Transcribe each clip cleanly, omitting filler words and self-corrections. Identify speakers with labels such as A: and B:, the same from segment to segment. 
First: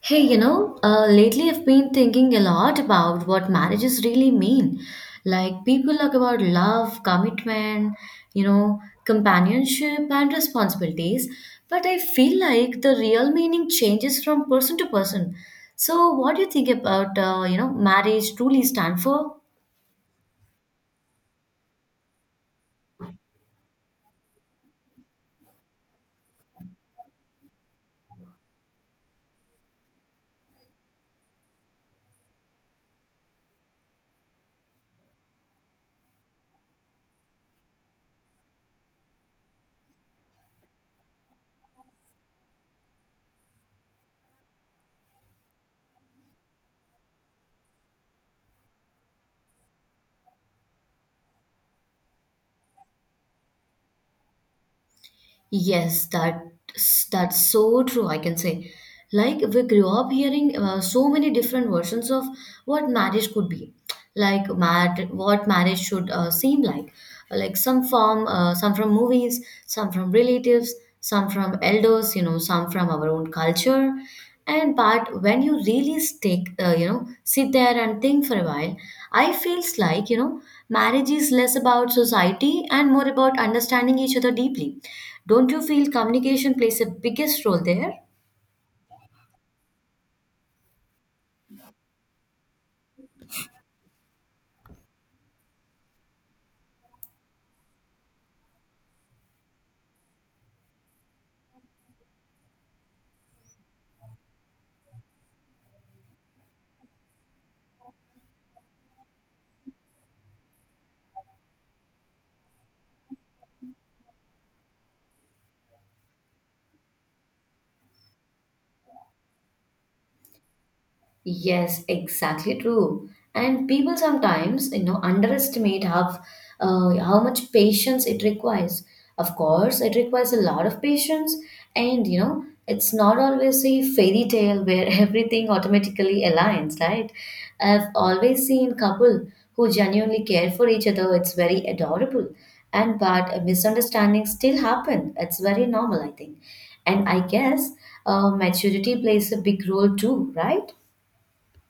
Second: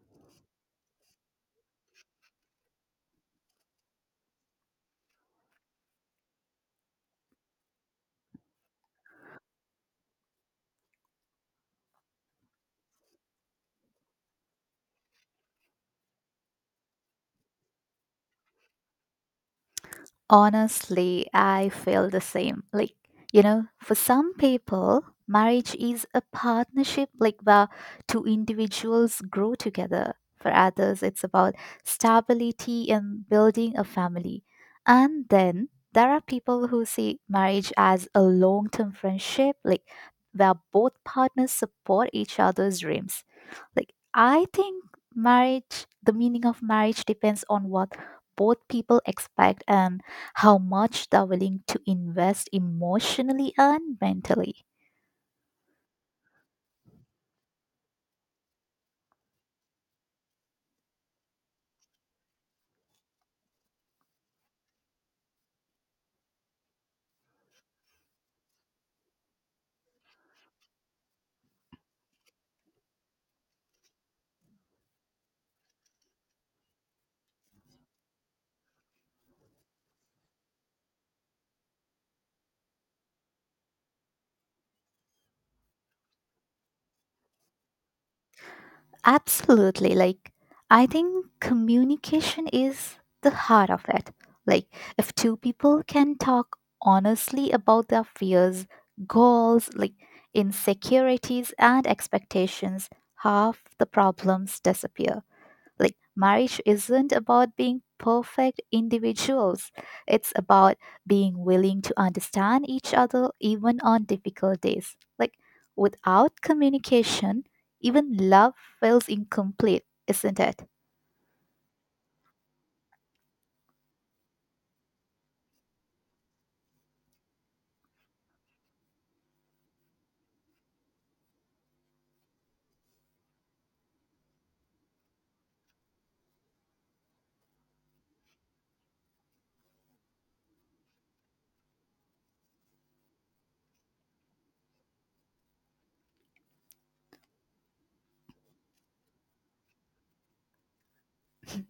A: Hey, lately I've been thinking a lot about what marriages really mean. Like, people talk about love, commitment, companionship, and responsibilities, but I feel like the real meaning changes from person to person. So, what do you think about, marriage truly stand for?
B: Honestly, I feel the same. For some people, marriage is a partnership like where two individuals grow together. For others, it's about stability and building a family. And then there are people who see marriage as a long term friendship, like where both partners support each other's dreams. Like, I think marriage, the meaning of marriage depends on what both people expect and how much they're willing to invest emotionally and mentally.
A: Yes, that's so true, I can say. Like we grew up hearing so many different versions of what marriage could be, what marriage should seem like. Like some from movies, some from relatives, some from elders, some from our own culture. And but when you really sit there and think for a while, I feels like, marriage is less about society and more about understanding each other deeply. Don't you feel communication plays a biggest role there?
B: Absolutely. Like, I think communication is the heart of it. Like, if two people can talk honestly about their fears, goals, like insecurities, and expectations, half the problems disappear. Like, marriage isn't about being perfect individuals, it's about being willing to understand each other even on difficult days. Like, without communication, even love feels incomplete, isn't it?
A: Yes, exactly true. And people sometimes, underestimate how much patience it requires. Of course, it requires a lot of patience, and it's not always a fairy tale where everything automatically aligns, right? I've always seen couple who genuinely care for each other. It's very adorable, and but misunderstandings still happen. It's very normal, I think. And I guess maturity plays a big role too, right?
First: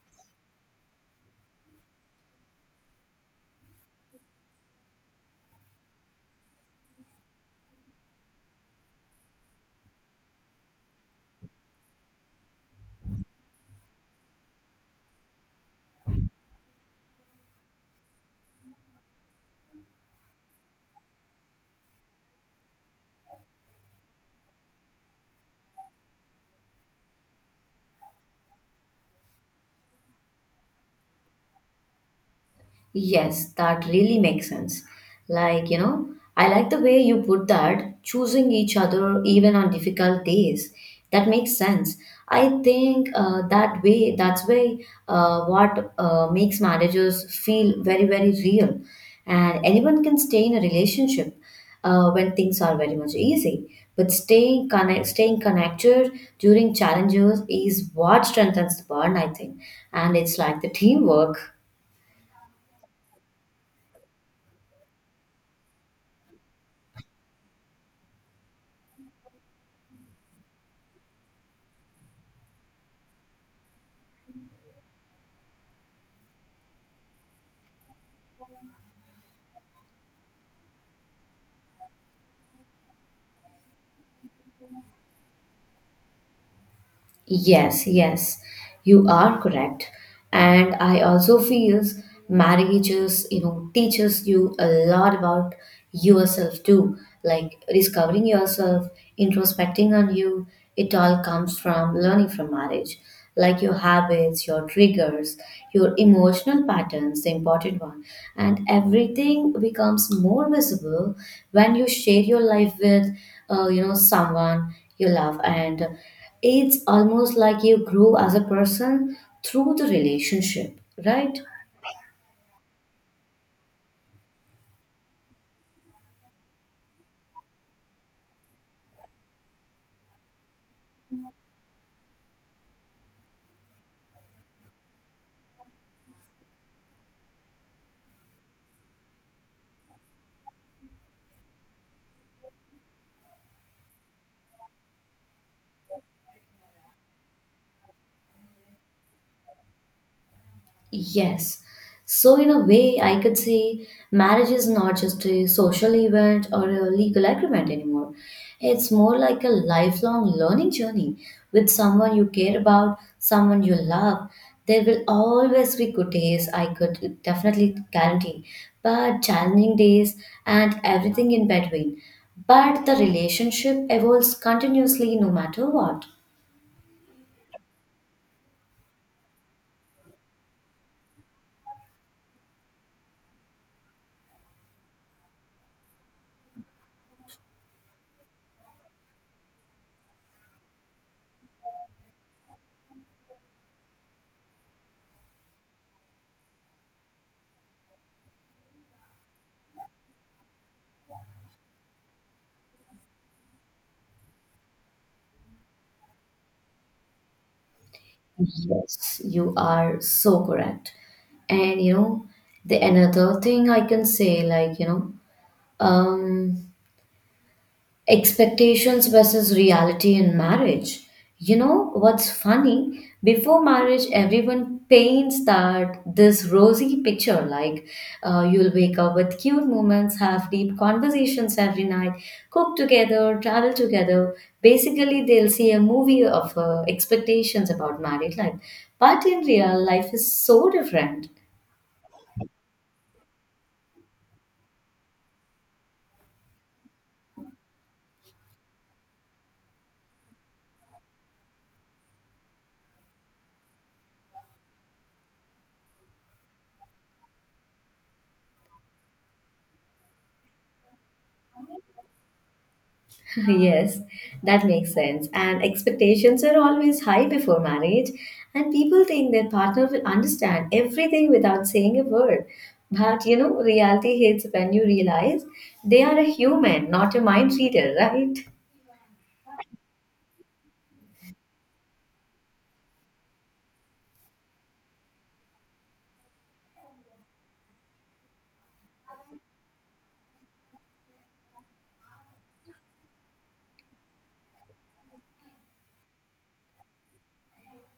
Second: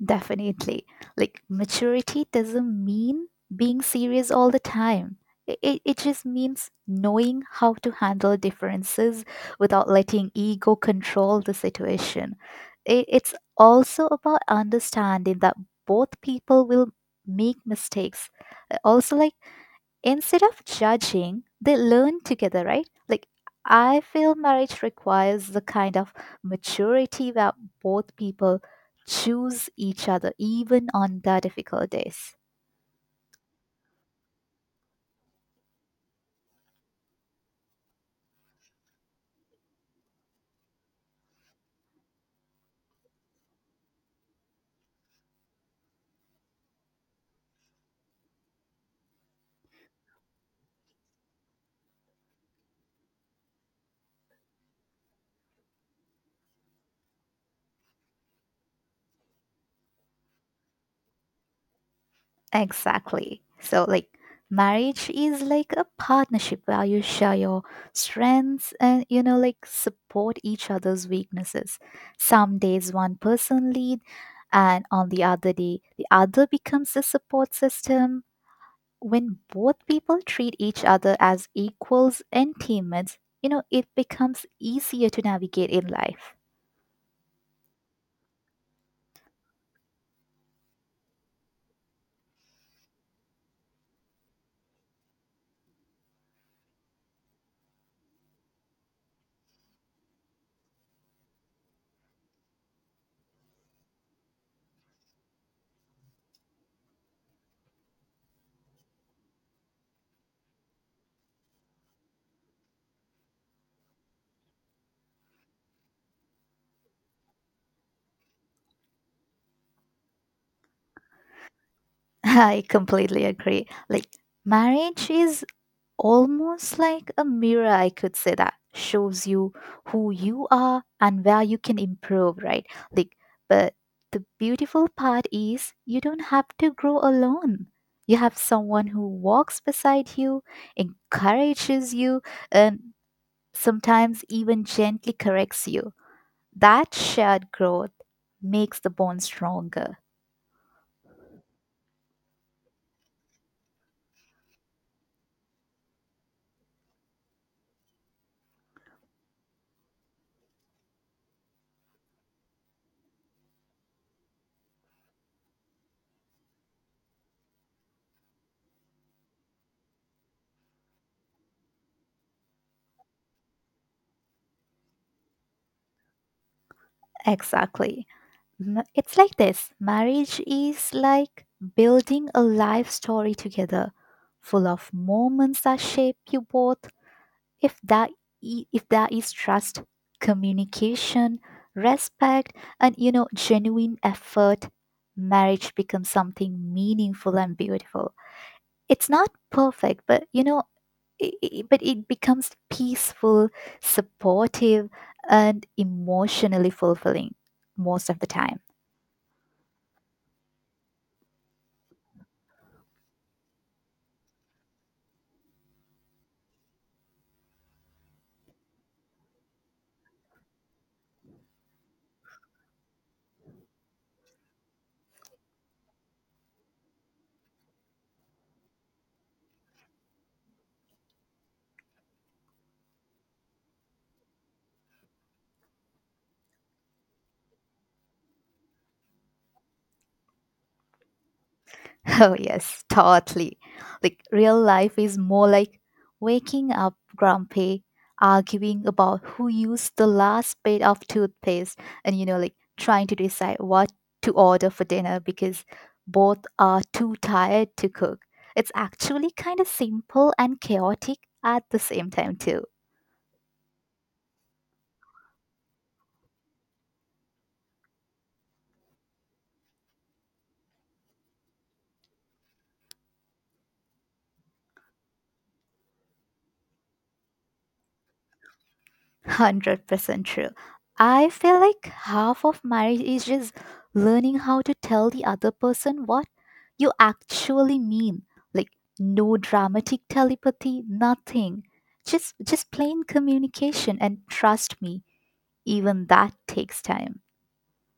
B: Definitely. Like maturity doesn't mean being serious all the time. It just means knowing how to handle differences without letting ego control the situation. It's also about understanding that both people will make mistakes. Also, like instead of judging, they learn together, right? Like, I feel marriage requires the kind of maturity where both people choose each other, even on the difficult days.
A: Yes, that really makes sense. Like, I like the way you put that, choosing each other even on difficult days. That makes sense. I think that way, that's why what makes marriages feel very, very real. And anyone can stay in a relationship when things are very much easy. But staying connected during challenges is what strengthens the bond, I think. And it's like the teamwork.
B: Exactly. So, like, marriage is like a partnership where you share your strengths and, like support each other's weaknesses. Some days one person lead, and on the other day, the other becomes the support system when both people treat each other as equals and teammates, it becomes easier to navigate in life.
A: Yes, yes, you are correct. And I also feels marriages, teaches you a lot about yourself too, like discovering yourself, introspecting on you. It all comes from learning from marriage, like your habits, your triggers, your emotional patterns, the important one. And everything becomes more visible when you share your life with, someone you love and it's almost like you grow as a person through the relationship, right?
B: I completely agree. Like, marriage is almost like a mirror, I could say that shows you who you are and where you can improve, right? Like, but the beautiful part is you don't have to grow alone. You have someone who walks beside you, encourages you, and sometimes even gently corrects you. That shared growth makes the bond stronger.
A: Yes. So, in a way, I could say marriage is not just a social event or a legal agreement anymore. It's more like a lifelong learning journey with someone you care about, someone you love. There will always be good days, I could definitely guarantee, but challenging days and everything in between. But the relationship evolves continuously no matter what.
B: Exactly. It's like this marriage is like building a life story together, full of moments that shape you both. If that I- If there is trust, communication, respect, and genuine effort, marriage becomes something meaningful and beautiful. It's not perfect, but you know, I- but it becomes peaceful, supportive, and emotionally fulfilling most of the time.
A: Yes, you are so correct. And you know, the another thing I can say, like, um, expectations versus reality in marriage. You know what's funny? Before marriage, everyone paints that this rosy picture like you'll wake up with cute moments, have deep conversations every night, cook together, travel together. Basically, they'll see a movie of expectations about married life. But in real life is so different.
B: Oh, yes, totally. Like, real life is more like waking up grumpy, arguing about who used the last bit of toothpaste, and, like trying to decide what to order for dinner because both are too tired to cook. It's actually kind of simple and chaotic at the same time, too.
A: Yes, that makes sense. And expectations are always high before marriage, and people think their partner will understand everything without saying a word. But reality hits when you realize they are a human, not a mind reader, right?
B: 100% true. I feel like half of marriage is just learning how to tell the other person what you actually mean. Like no dramatic telepathy, nothing. Just plain communication and trust me, even that takes time.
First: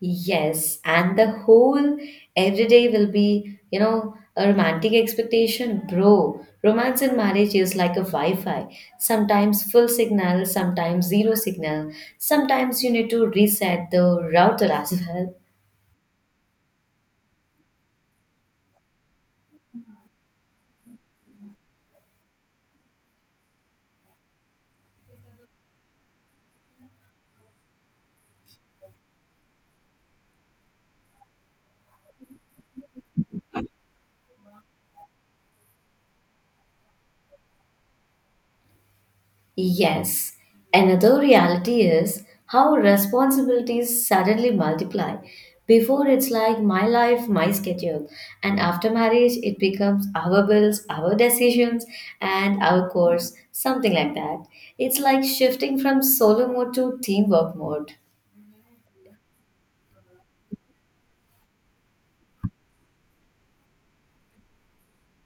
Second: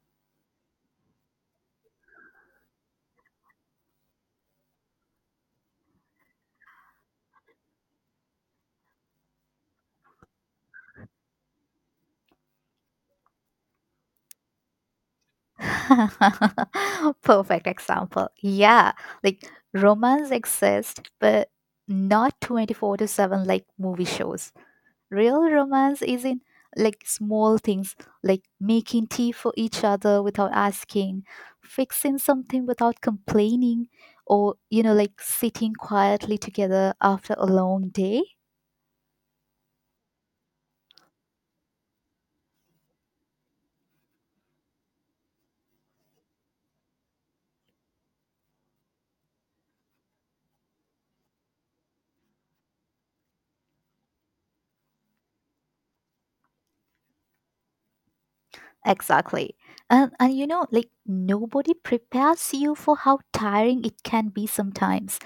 A: Yes, and the whole everyday will be, a romantic expectation, bro. Romance in marriage is like a Wi-Fi. Sometimes full signal, sometimes zero signal. Sometimes you need to reset the router as well.
B: Perfect example. Yeah, like romance exists, but not 24/7 like movie shows. Real romance is in like small things like making tea for each other without asking, fixing something without complaining, or like sitting quietly together after a long day.
A: Yes, another reality is how responsibilities suddenly multiply. Before it's like my life, my schedule, and after marriage, it becomes our bills, our decisions, and our course, something like that. It's like shifting from solo mode to teamwork mode.
B: Exactly. And like nobody prepares you for how tiring it can be sometimes.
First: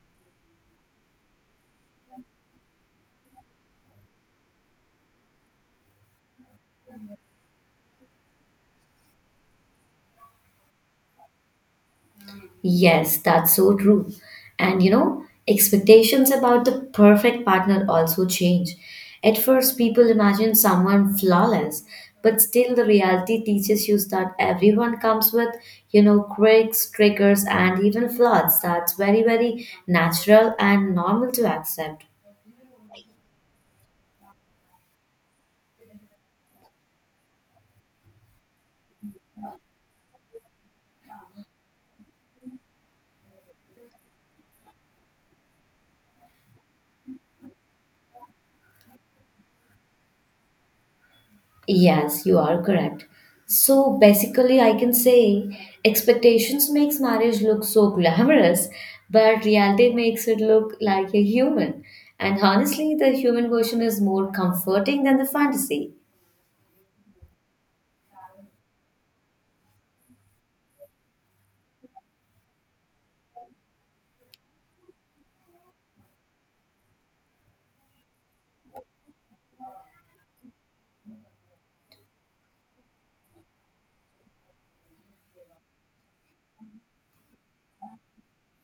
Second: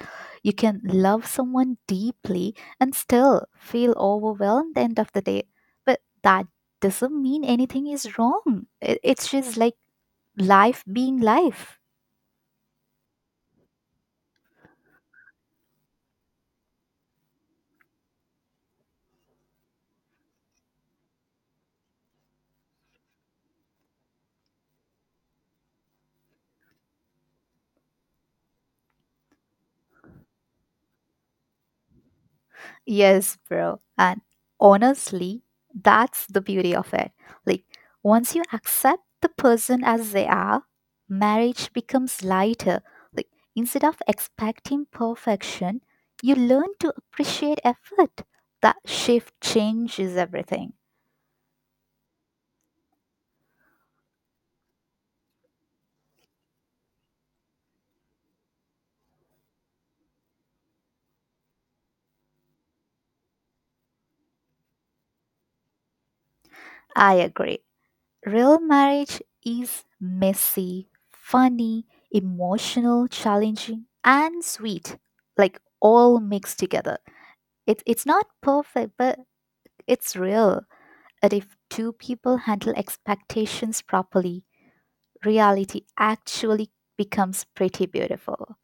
B: You can love someone deeply and still feel overwhelmed end of the day. But that doesn't mean anything is wrong. It's just like life being life.
A: Yes, that's so true. And expectations about the perfect partner also change. At first, people imagine someone flawless, but still, the reality teaches you that everyone comes with, quirks, triggers, and even flaws. That's very, very natural and normal to accept.
B: Yes, bro. And honestly, that's the beauty of it. Like, once you accept the person as they are, marriage becomes lighter. Like, instead of expecting perfection, you learn to appreciate effort. That shift changes everything.
A: Yes, you are correct. So basically, I can say expectations makes marriage look so glamorous, but reality makes it look like a human. And honestly, the human version is more comforting than the fantasy.
B: I agree. Real marriage is messy, funny, emotional, challenging, and sweet. Like, all mixed together. It's not perfect, but it's real that if two people handle expectations properly, reality actually becomes pretty beautiful.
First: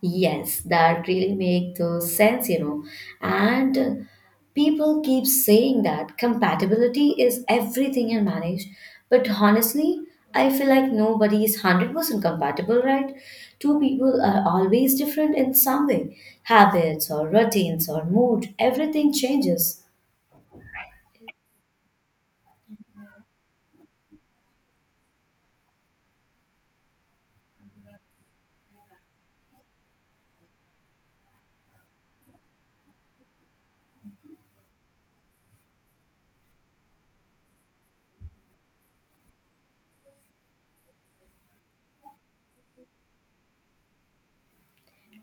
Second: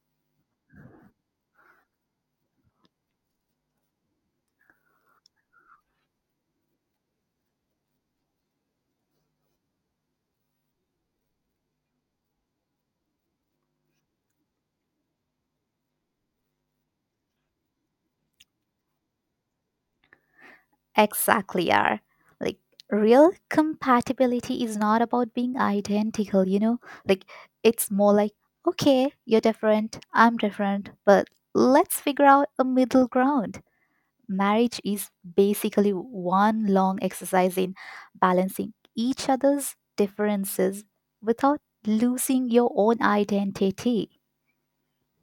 A: Yes, that really make the sense. And people keep saying that compatibility is everything in marriage, but honestly, I feel like nobody is 100% compatible, right? Two people are always different in some way. Habits or routines or mood, everything changes.
B: Exactly, are like real compatibility is not about being identical, you know? Like it's more like, okay, you're different, I'm different, but let's figure out a middle ground. Marriage is basically one long exercise in balancing each other's differences without losing your own identity.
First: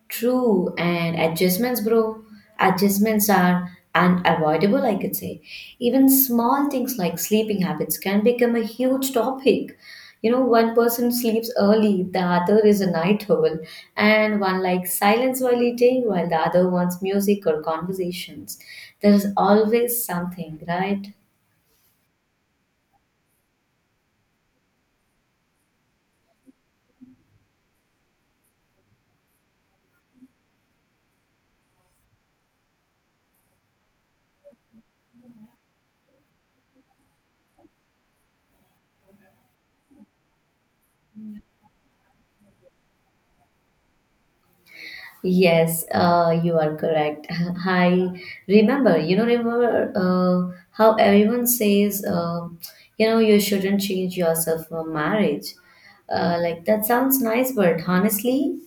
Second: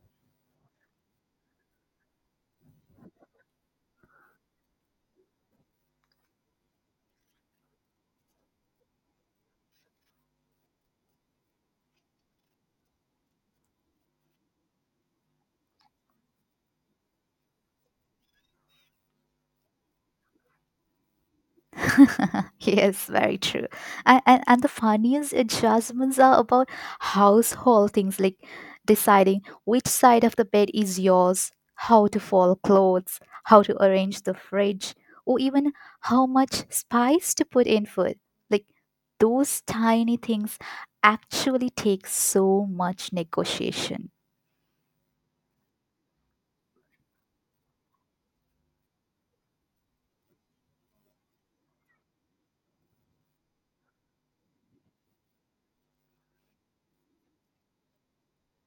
A: True, and adjustments, bro. Adjustments are unavoidable, I could say. Even small things like sleeping habits can become a huge topic. You know, one person sleeps early, the other is a night owl, and one likes silence while eating, while the other wants music or conversations. There is always something, right?
B: Yes, very true. And the funniest adjustments are about household things like deciding which side of the bed is yours, how to fold clothes, how to arrange the fridge, or even how much spice to put in food. Like those tiny things actually take so much negotiation.
A: Yes, you are correct. I remember, how everyone says, you shouldn't change yourself for marriage. Like that sounds nice, but honestly,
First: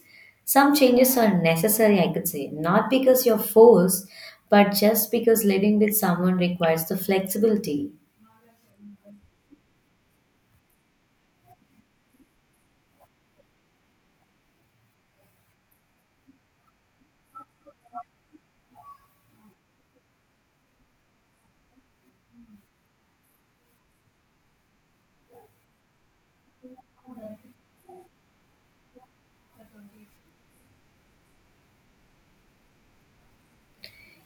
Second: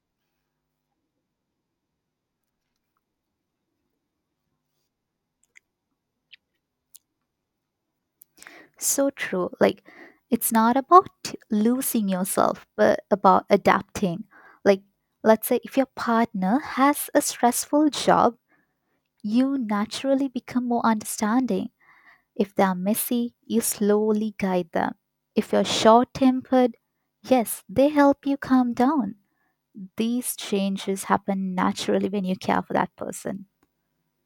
A: some changes are necessary, I could say. Not because you're forced, but just because living with someone requires the flexibility.
B: So true. Like, it's not about losing yourself, but about adapting. Like, let's say if your partner has a stressful job, you naturally become more understanding. If they are messy, you slowly guide them. If you're short tempered, yes, they help you calm down. These changes happen naturally when you care for that person.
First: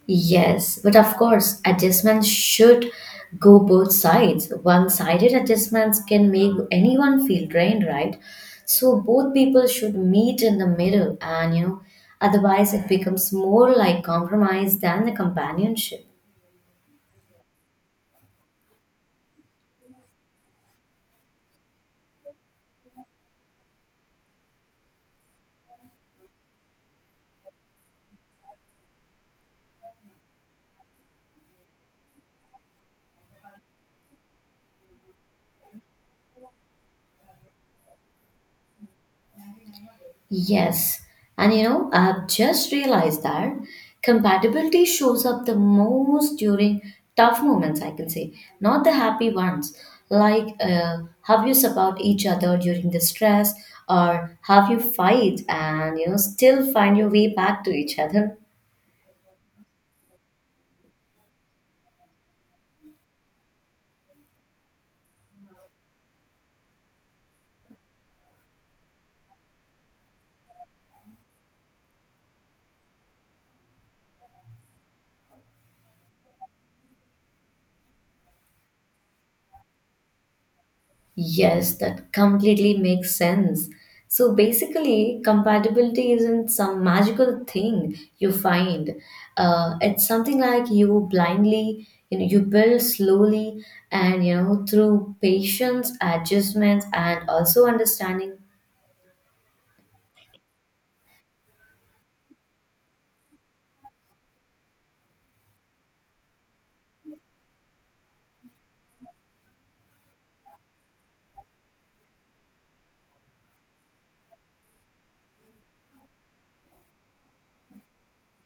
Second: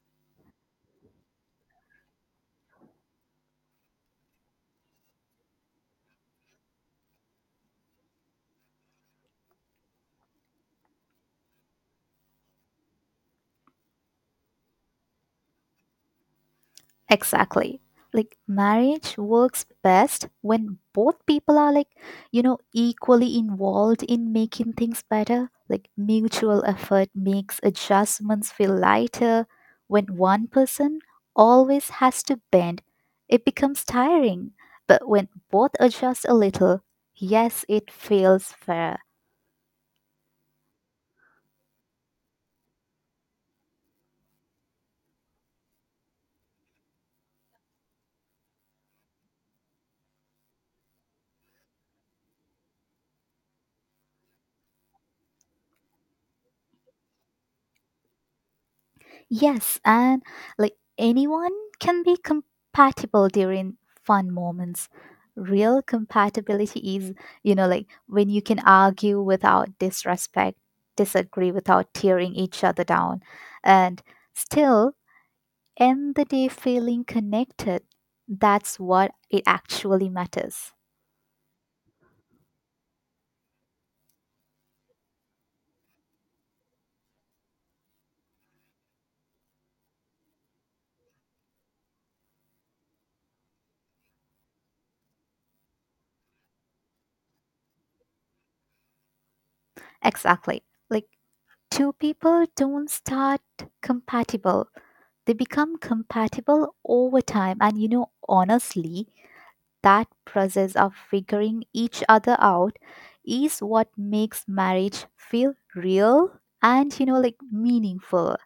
A: Yes, but of course, adjustments should go both sides. One sided adjustments can make anyone feel drained, right? So both people should meet in the middle, and otherwise, it becomes more like compromise than the companionship.
B: Exactly. Like marriage works best when both people are like, equally involved in making things better. Like mutual effort makes adjustments feel lighter. When one person always has to bend, it becomes tiring. But when both adjust a little, yes, it feels fair.
A: Yes, and I've just realized that compatibility shows up the most during tough moments, I can say, not the happy ones. Like, have you support each other during the stress, or have you fight and still find your way back to each other?
B: Yes, and like anyone can be compatible during fun moments. Real compatibility is, like when you can argue without disrespect, disagree without tearing each other down, and still end the day feeling connected. That's what it actually matters.
A: Yes, that completely makes sense. So basically, compatibility isn't some magical thing you find. It's something like you blindly, you build slowly and, through patience, adjustments, and also understanding.
B: Exactly. Like two people don't start compatible. They become compatible over time. And honestly, that process of figuring each other out is what makes marriage feel real and, like meaningful.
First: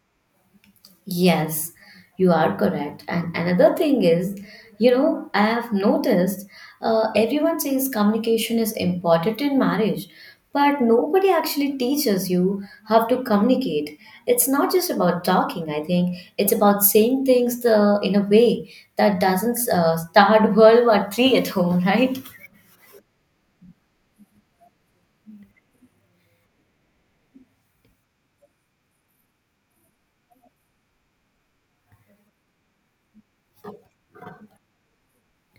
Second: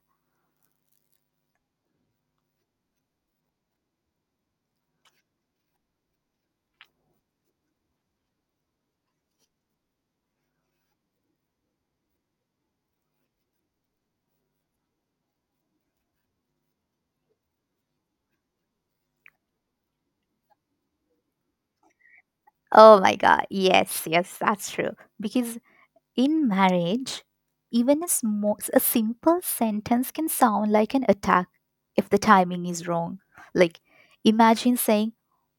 A: Yes, you are correct. And another thing is, I have noticed everyone says communication is important in marriage, but nobody actually teaches you how to communicate. It's not just about talking, I think. It's about saying things in a way that doesn't start World War III at home, right?
B: Oh my God. Yes, yes, that's true. Because in marriage, even a simple sentence can sound like an attack if the timing is wrong. Like, imagine saying,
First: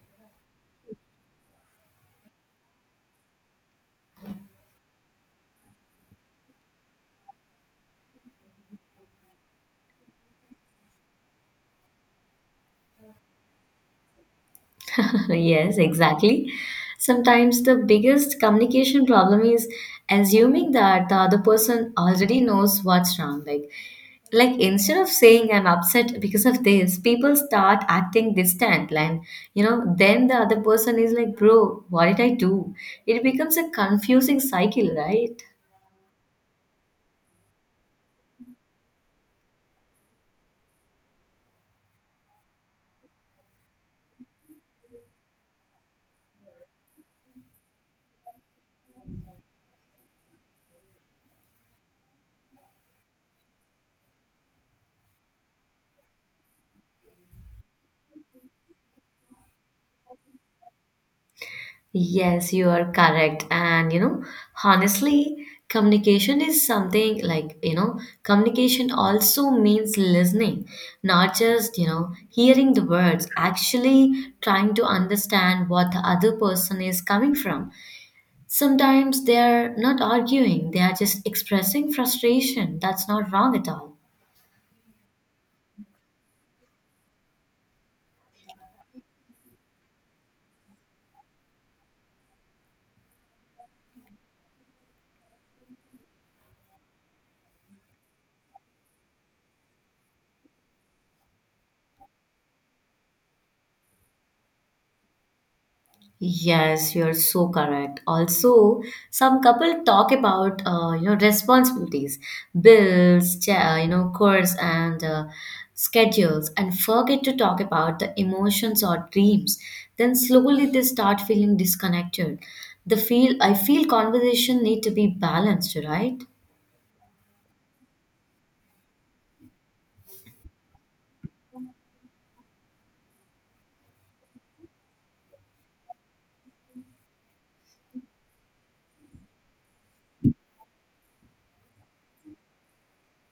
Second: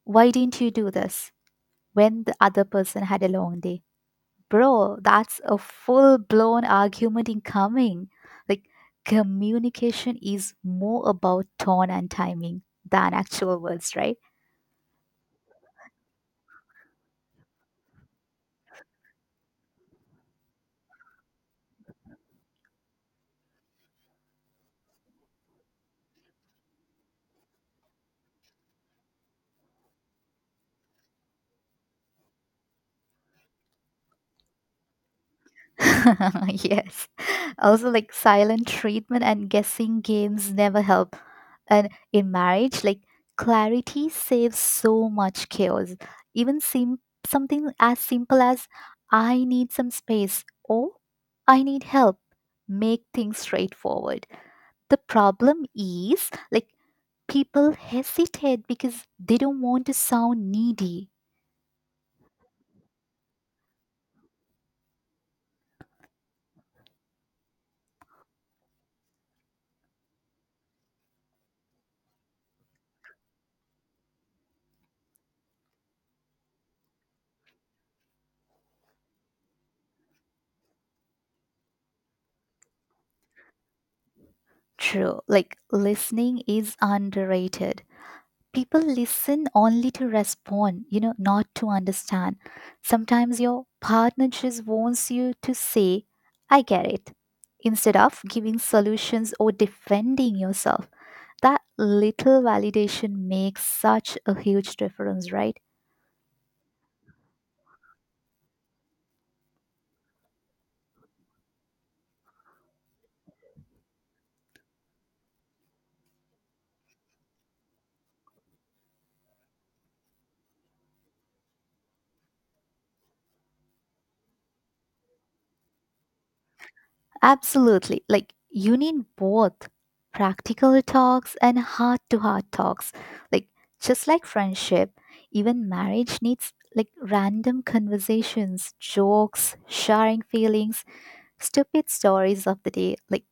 B: "Why didn't you do this?" when the other person had a long day. Bro, that's a full blown argument incoming. Like, communication is more about tone and timing than actual words, right?
A: Yes, exactly. Sometimes the biggest communication problem is assuming that the other person already knows what's wrong. Like, instead of saying I'm upset because of this, people start acting distant. And then the other person is like, "Bro, what did I do?" It becomes a confusing cycle, right?
B: Yes. Also, like silent treatment and guessing games never help. And in marriage, like clarity saves so much chaos. Even something as simple as "I need some space" or "I need help" make things straightforward. The problem is like people hesitate because they don't want to sound needy.
A: Yes, you are correct. And honestly, communication is something like, communication also means listening, not just, hearing the words, actually trying to understand what the other person is coming from. Sometimes they're not arguing, they are just expressing frustration. That's not wrong at all.
B: True, like listening is underrated. People listen only to respond, not to understand. Sometimes your partner just wants you to say, "I get it," instead of giving solutions or defending yourself. That little validation makes such a huge difference, right?
A: Yes, you're so correct. Also, some couple talk about responsibilities, bills, chores and schedules, and forget to talk about the emotions or dreams. Then slowly they start feeling disconnected. The feel I feel conversation need to be balanced, right?
B: Absolutely. Like you need both practical talks and heart to heart talks. Like just like friendship, even marriage needs like random conversations, jokes, sharing feelings, stupid stories of the day, like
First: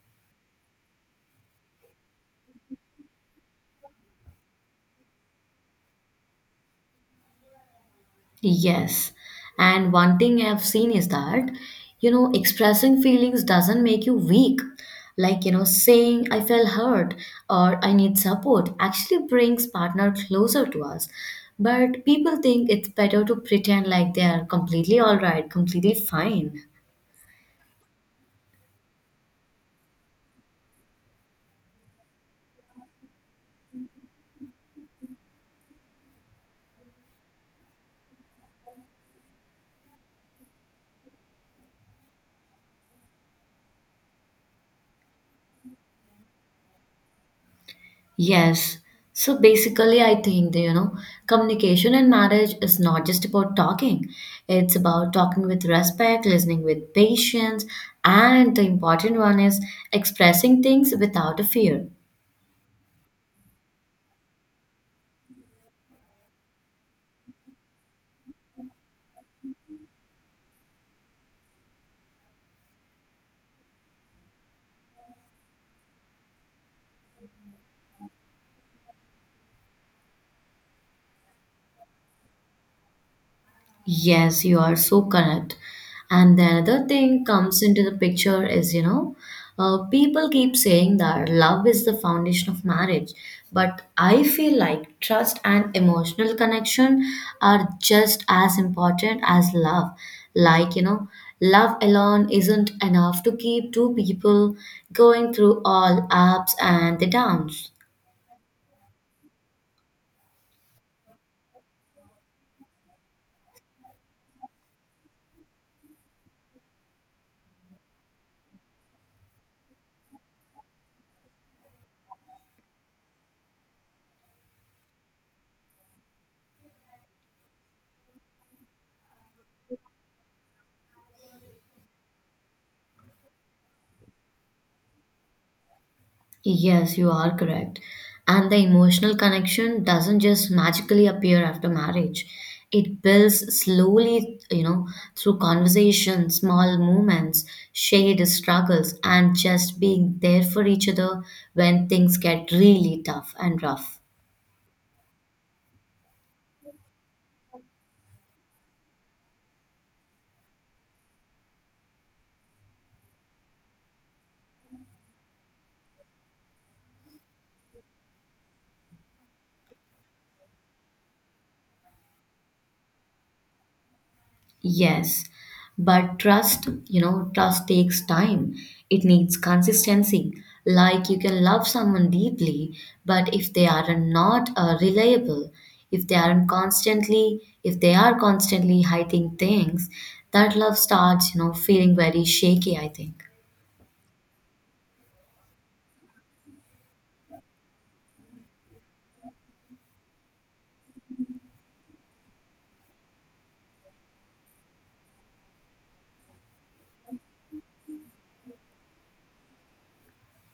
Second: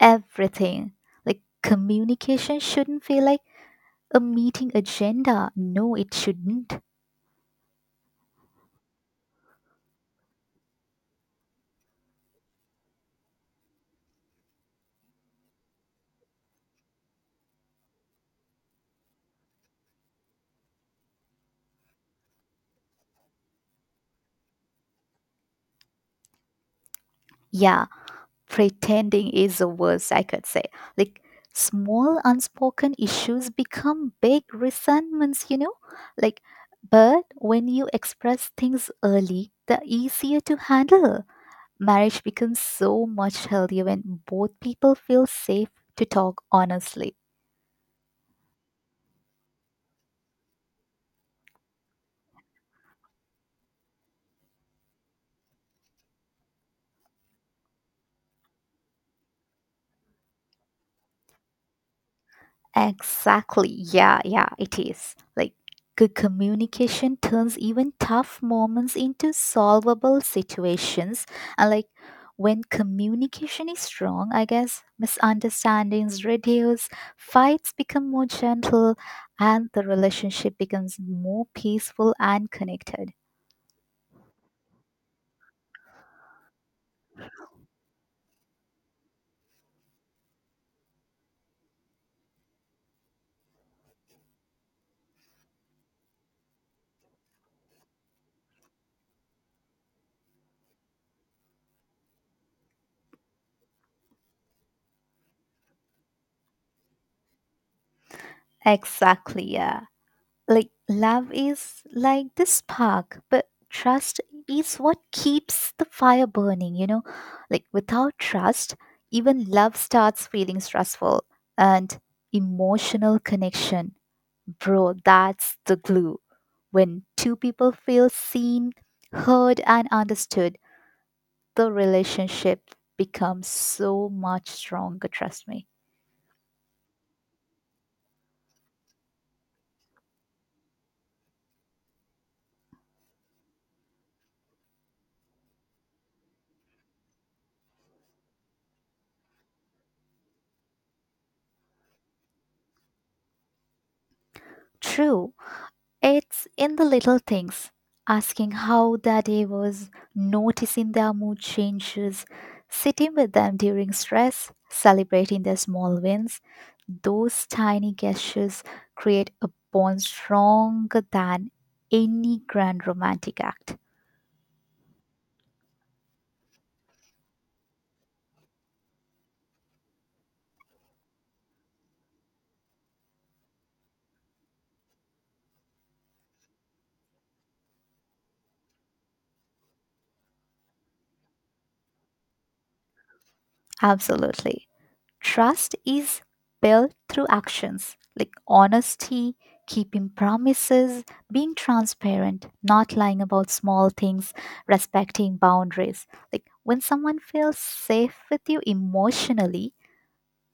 B: everything. Like communication shouldn't feel like a meeting agenda. No, it shouldn't.
A: Yes. And one thing I've seen is that, expressing feelings doesn't make you weak. Like, saying I feel hurt or I need support actually brings partner closer to us. But people think it's better to pretend like they are completely all right, completely fine.
B: Yeah. Pretending is the worst I could say. Like small unspoken issues become big resentments, you know? Like, but when you express things early, they're easier to handle. Marriage becomes so much healthier when both people feel safe to talk honestly.
A: Yes. So basically, I think that, communication in marriage is not just about talking. It's about talking with respect, listening with patience, and the important one is expressing things without a fear.
B: Exactly. Yeah, yeah, it is. Like good communication turns even tough moments into solvable situations. And like when communication is strong, I guess misunderstandings reduce, fights become more gentle, and the relationship becomes more peaceful and connected.
A: Yes, you are so correct. And the another thing comes into the picture is, people keep saying that love is the foundation of marriage, but I feel like trust and emotional connection are just as important as love. Like, love alone isn't enough to keep two people going through all ups and the downs.
B: Exactly. Yeah. Like love is like the spark, but trust is what keeps the fire burning, you know? Like without trust, even love starts feeling stressful. And emotional connection, bro, that's the glue. When two people feel seen, heard, and understood, the relationship becomes so much stronger, trust me.
A: Yes, you are correct. And the emotional connection doesn't just magically appear after marriage. It builds slowly, through conversation, small moments, shared struggles, and just being there for each other when things get really tough and rough.
B: True. It's in the little things, asking how their day was, noticing their mood changes, sitting with them during stress, celebrating their small wins. Those tiny gestures create a bond stronger than any grand romantic act.
A: Yes, but trust takes time. It needs consistency. Like you can love someone deeply, but if they are not reliable, if they are constantly hiding things, that love starts, feeling very shaky, I think.
B: Absolutely. Trust is built through actions like honesty, keeping promises, being transparent, not lying about small things, respecting boundaries. Like when someone feels safe with you emotionally,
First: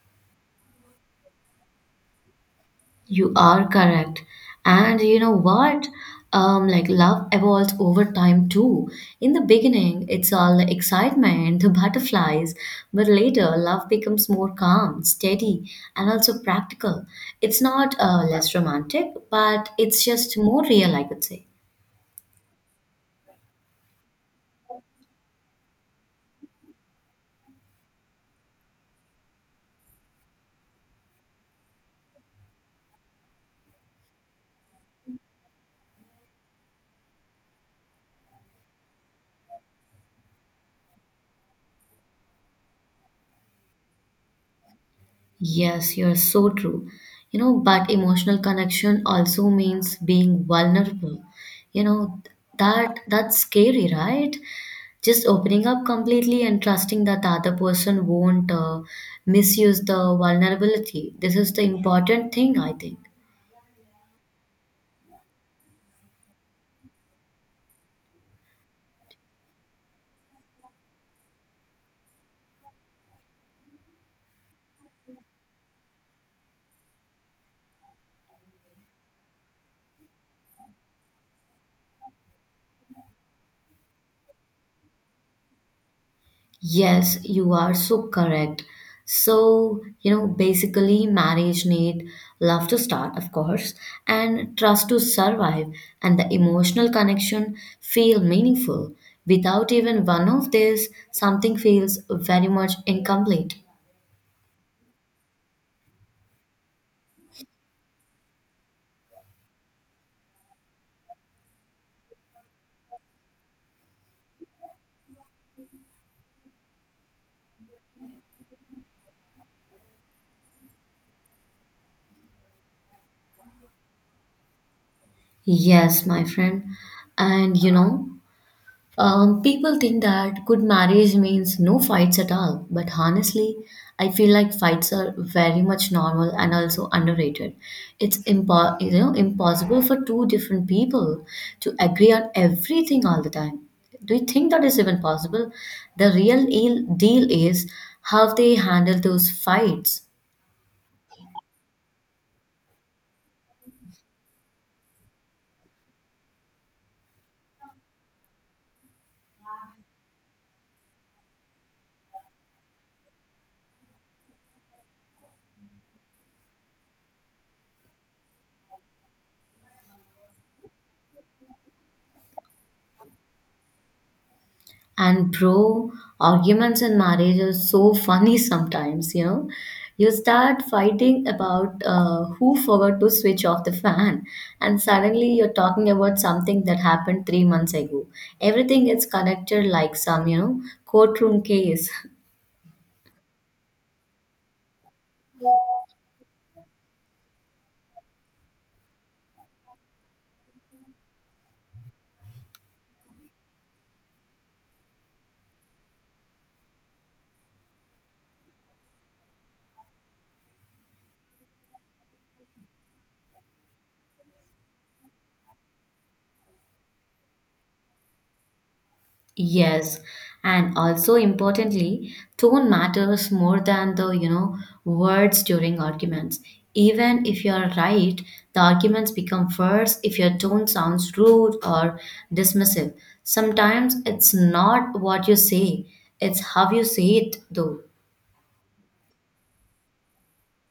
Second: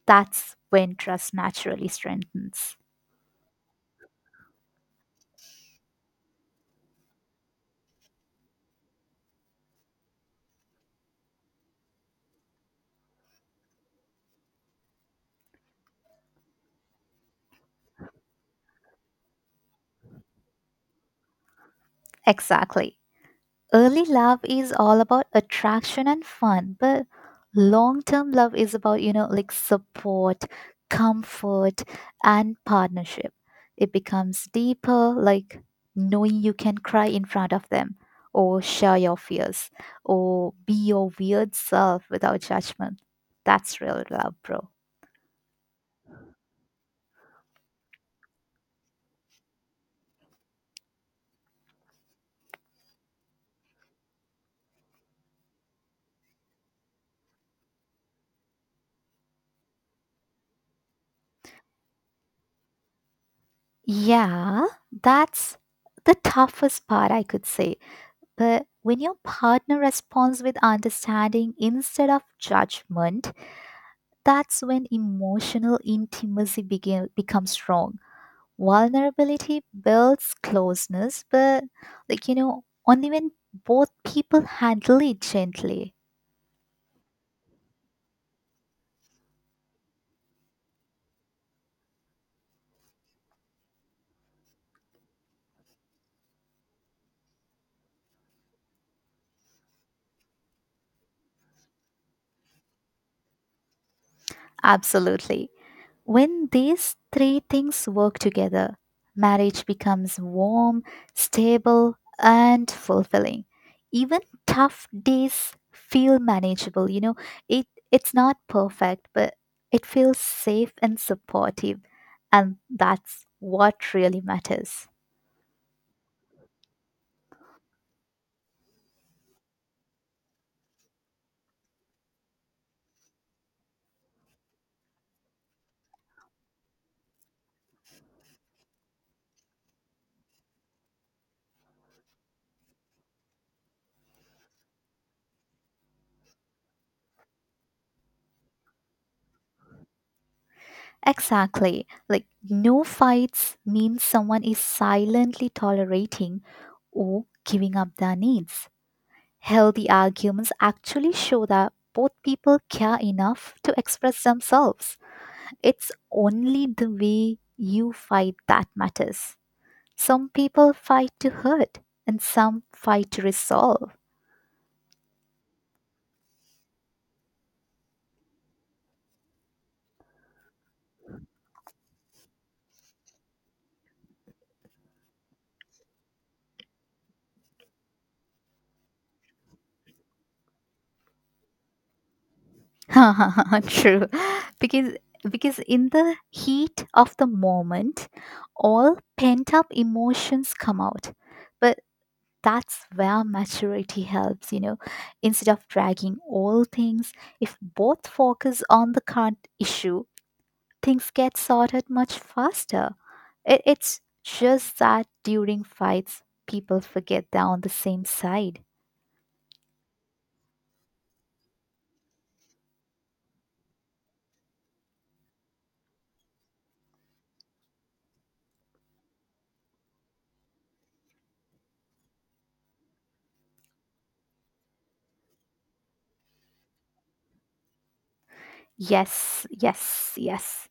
B: that's when trust naturally strengthens.
A: You are correct. And you know what? Like love evolves over time too. In the beginning, it's all the excitement, the butterflies, but later love becomes more calm, steady, and also practical. It's not less romantic, but it's just more real, I could say.
B: Exactly. Early love is all about attraction and fun, but long term love is about, like support, comfort, and partnership. It becomes deeper, like knowing you can cry in front of them, or share your fears, or be your weird self without judgment. That's real love, bro.
A: Yes, you're so true. You know, but emotional connection also means being vulnerable. You know, that's scary, right? Just opening up completely and trusting that the other person won't misuse the vulnerability. This is the important thing, I think.
B: Yeah, that's the toughest part, I could say. But when your partner responds with understanding instead of judgment, that's when emotional intimacy becomes strong. Vulnerability builds closeness, but like only when both people handle it gently.
A: Yes, you are so correct. So, basically, marriage need love to start, of course, and trust to survive, and the emotional connection feel meaningful. Without even one of these, something feels very much incomplete.
B: Absolutely. When these three things work together, marriage becomes warm, stable, and fulfilling. Even tough days feel manageable. It it's not perfect, but it feels safe and supportive, and that's what really matters.
A: Yes, my friend. And you know, People think that good marriage means no fights at all, but honestly, I feel like fights are very much normal and also underrated. It's impossible for two different people to agree on everything all the time. Do you think that is even possible? The real deal is how they handle those fights.
B: Exactly. Like no fights means someone is silently tolerating or giving up their needs. Healthy arguments actually show that both people care enough to express themselves. It's only the way you fight that matters. Some people fight to hurt and some fight to resolve.
A: And bro, arguments in marriage are so funny sometimes, you know. You start fighting about who forgot to switch off the fan, and suddenly you're talking about something that happened 3 months ago. Everything gets connected like some, you know, courtroom case.
B: True. Because because in the heat of the moment, all pent up emotions come out. But that's where maturity helps, instead of dragging all things. If both focus on the current issue, things get sorted much faster. It's just that during fights people forget they're on the same side.
A: Yes, and also importantly, tone matters more than the, you know, words during arguments. Even if you're right, the arguments become worse if your tone sounds rude or dismissive. Sometimes it's not what you say, it's how you say it, though.
B: Yes, yes, yes.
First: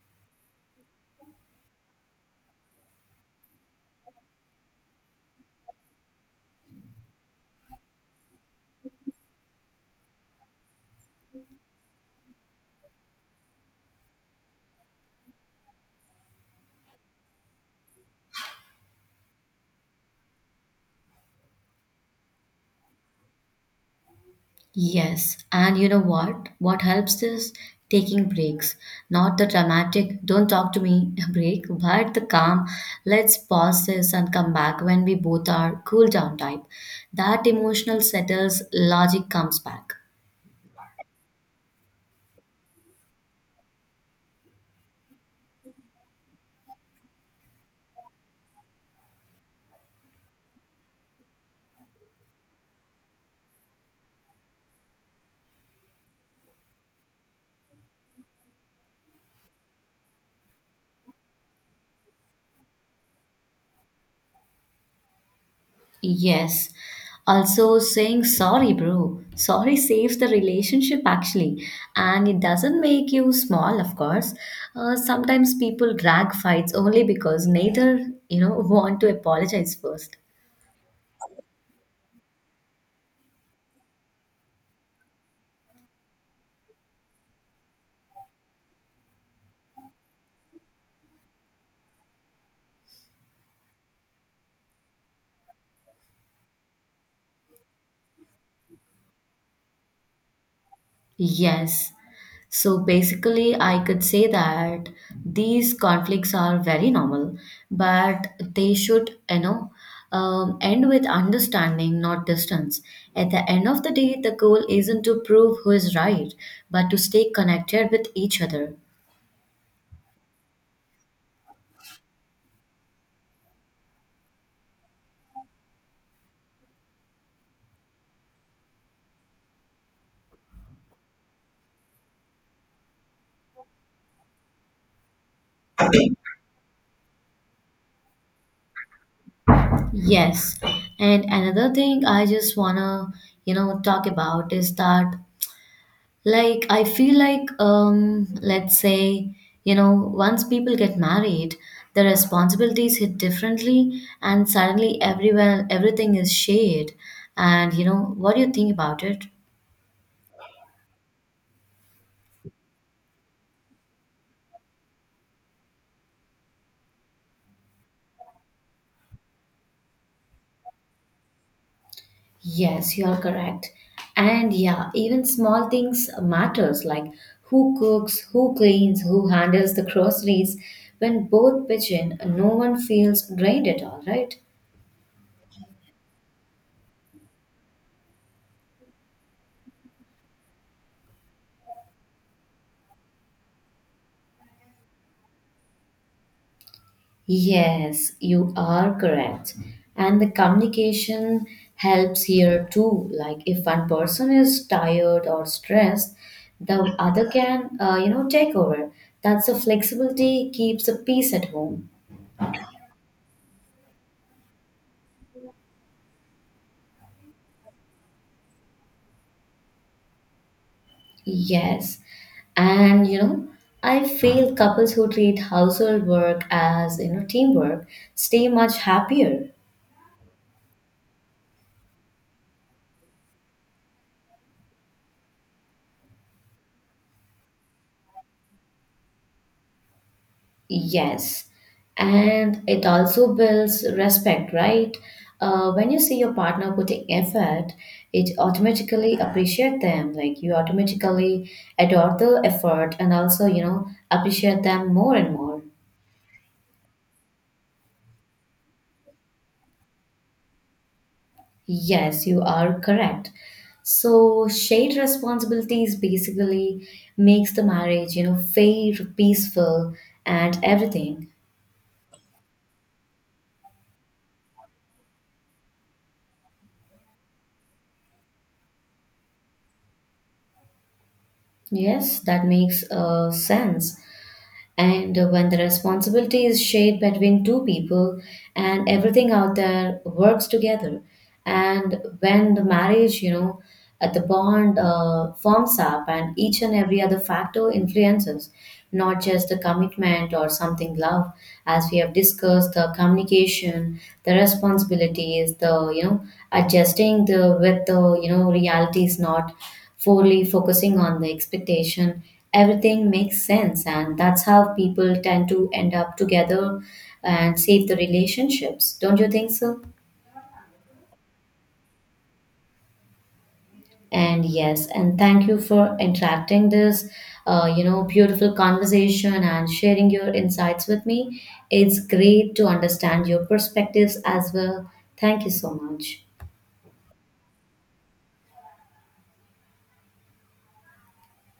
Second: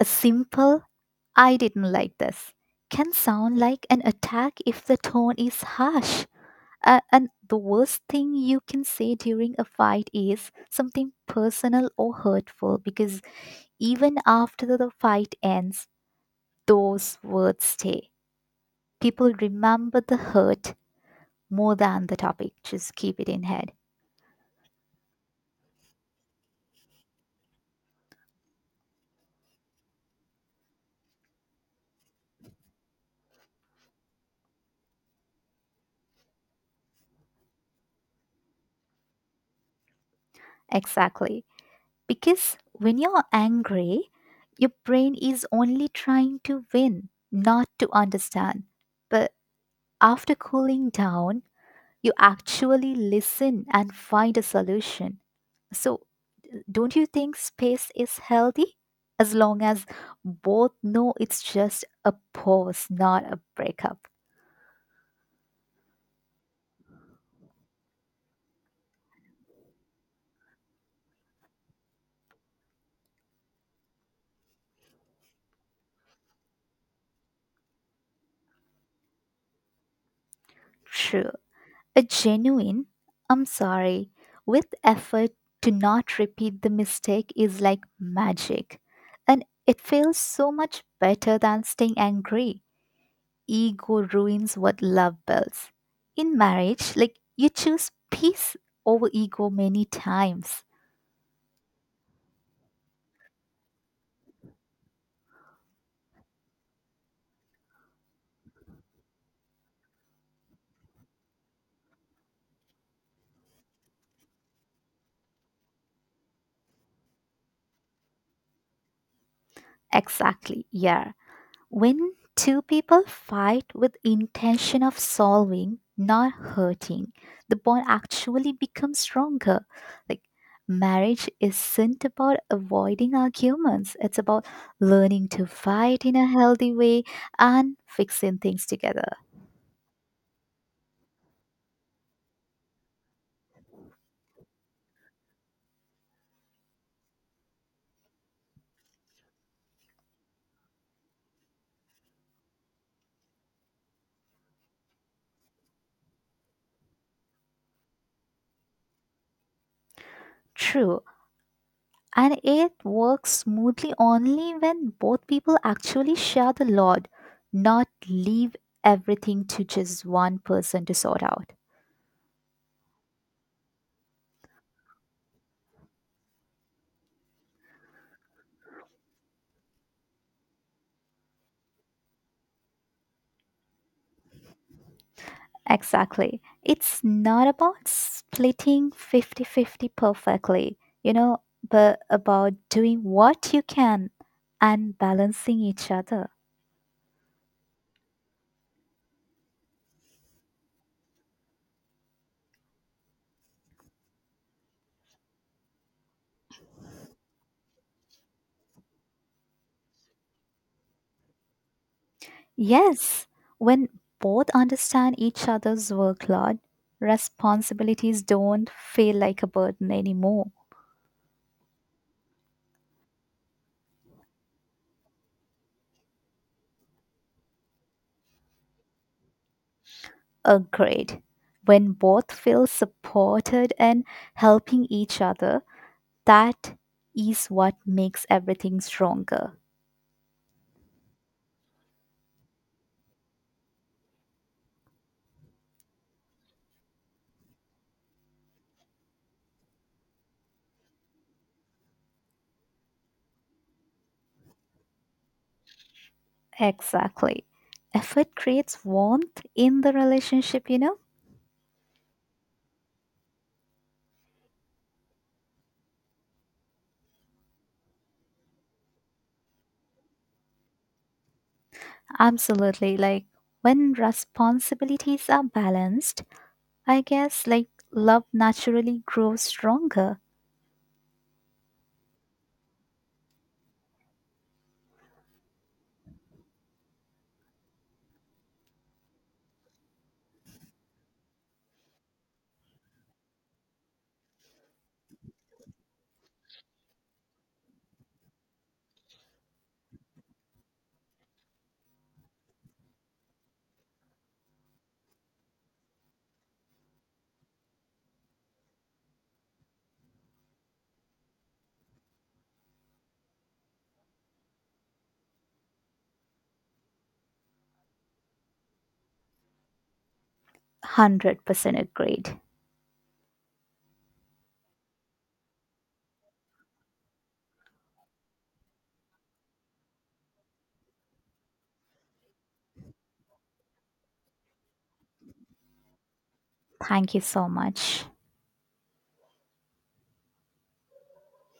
B: A simple "I didn't like this" can sound like an attack if the tone is harsh. And the worst thing you can say during a fight is something personal or hurtful because even after the fight ends, those words stay. People remember the hurt more than the topic. Just keep it in head.
A: Yes, and you know what? What helps is taking breaks. Not the dramatic, don't talk to me break, but the calm, let's pause this and come back when we both are cool down type. That emotional settles, logic comes back.
B: Exactly. Because when you're angry, your brain is only trying to win, not to understand. But after cooling down, you actually listen and find a solution. So, don't you think space is healthy? As long as both know it's just a pause, not a breakup.
A: Yes. Also, saying sorry, bro. Sorry saves the relationship actually, and it doesn't make you small, of course. Sometimes people drag fights only because neither, you know, want to apologize first.
B: True. A genuine, "I'm sorry," with effort to not repeat the mistake is like magic. And it feels so much better than staying angry. Ego ruins what love builds. In marriage, like you choose peace over ego many times.
A: Yes. So basically, I could say that these conflicts are very normal, but they should, end with understanding, not distance. At the end of the day, the goal isn't to prove who is right, but to stay connected with each other.
B: Exactly, yeah. When two people fight with intention of solving, not hurting, the bond actually becomes stronger. Like marriage isn't about avoiding arguments, it's about learning to fight in a healthy way and fixing things together.
A: Yes. And another thing I just wanna, you know, talk about is that. Let's say, you know, once people get married, the responsibilities hit differently, and suddenly everywhere everything is shared. And you know, what do you think about it?
B: True. And it works smoothly only when both people actually share the load, not leave everything to just one person to sort out.
A: Yes, you are correct. And yeah, even small things matters like who cooks, who cleans, who handles the groceries. When both pitch in, no one feels drained at all, right?
B: Exactly. It's not about splitting fifty-fifty perfectly, but about doing what you can and balancing each other.
A: Yes, you are correct. And the communication helps here too. Like if one person is tired or stressed, the other can, you know, take over. That's the flexibility keeps the peace at home.
B: Yes, when both understand each other's workload, responsibilities don't feel like a burden anymore.
A: Yes. And you know, I feel couples who treat household work as, you know, teamwork stay much happier.
B: Agreed. When both feel supported and helping each other, that is what makes everything stronger.
A: Yes, and it also builds respect, right? When you see your partner putting effort, it automatically appreciate them. Like you automatically adore the effort and also, you know, appreciate them more and more.
B: Exactly. Effort creates warmth in the relationship, you know?
A: Yes, you are correct. So shared responsibilities basically makes the marriage, you know, fair, peaceful, and everything.
B: Absolutely. Like when responsibilities are balanced, I guess like love naturally grows stronger.
A: Yes, that makes sense. And when the responsibility is shared between two people and everything out there works together, and when the marriage, you know, the bond forms up and each and every other factor influences, not just the commitment or something love, as we have discussed, the communication, the responsibilities, the, you know, adjusting the with the, you know, reality is not fully focusing on the expectation, everything makes sense, and that's how people tend to end up together and save the relationships. Don't you think so?
B: 100% agreed.
A: And yes, and thank you for interacting this you know, beautiful conversation and sharing your insights with me. It's great to understand your perspectives as well. Thank you so much.
B: Thank you so much.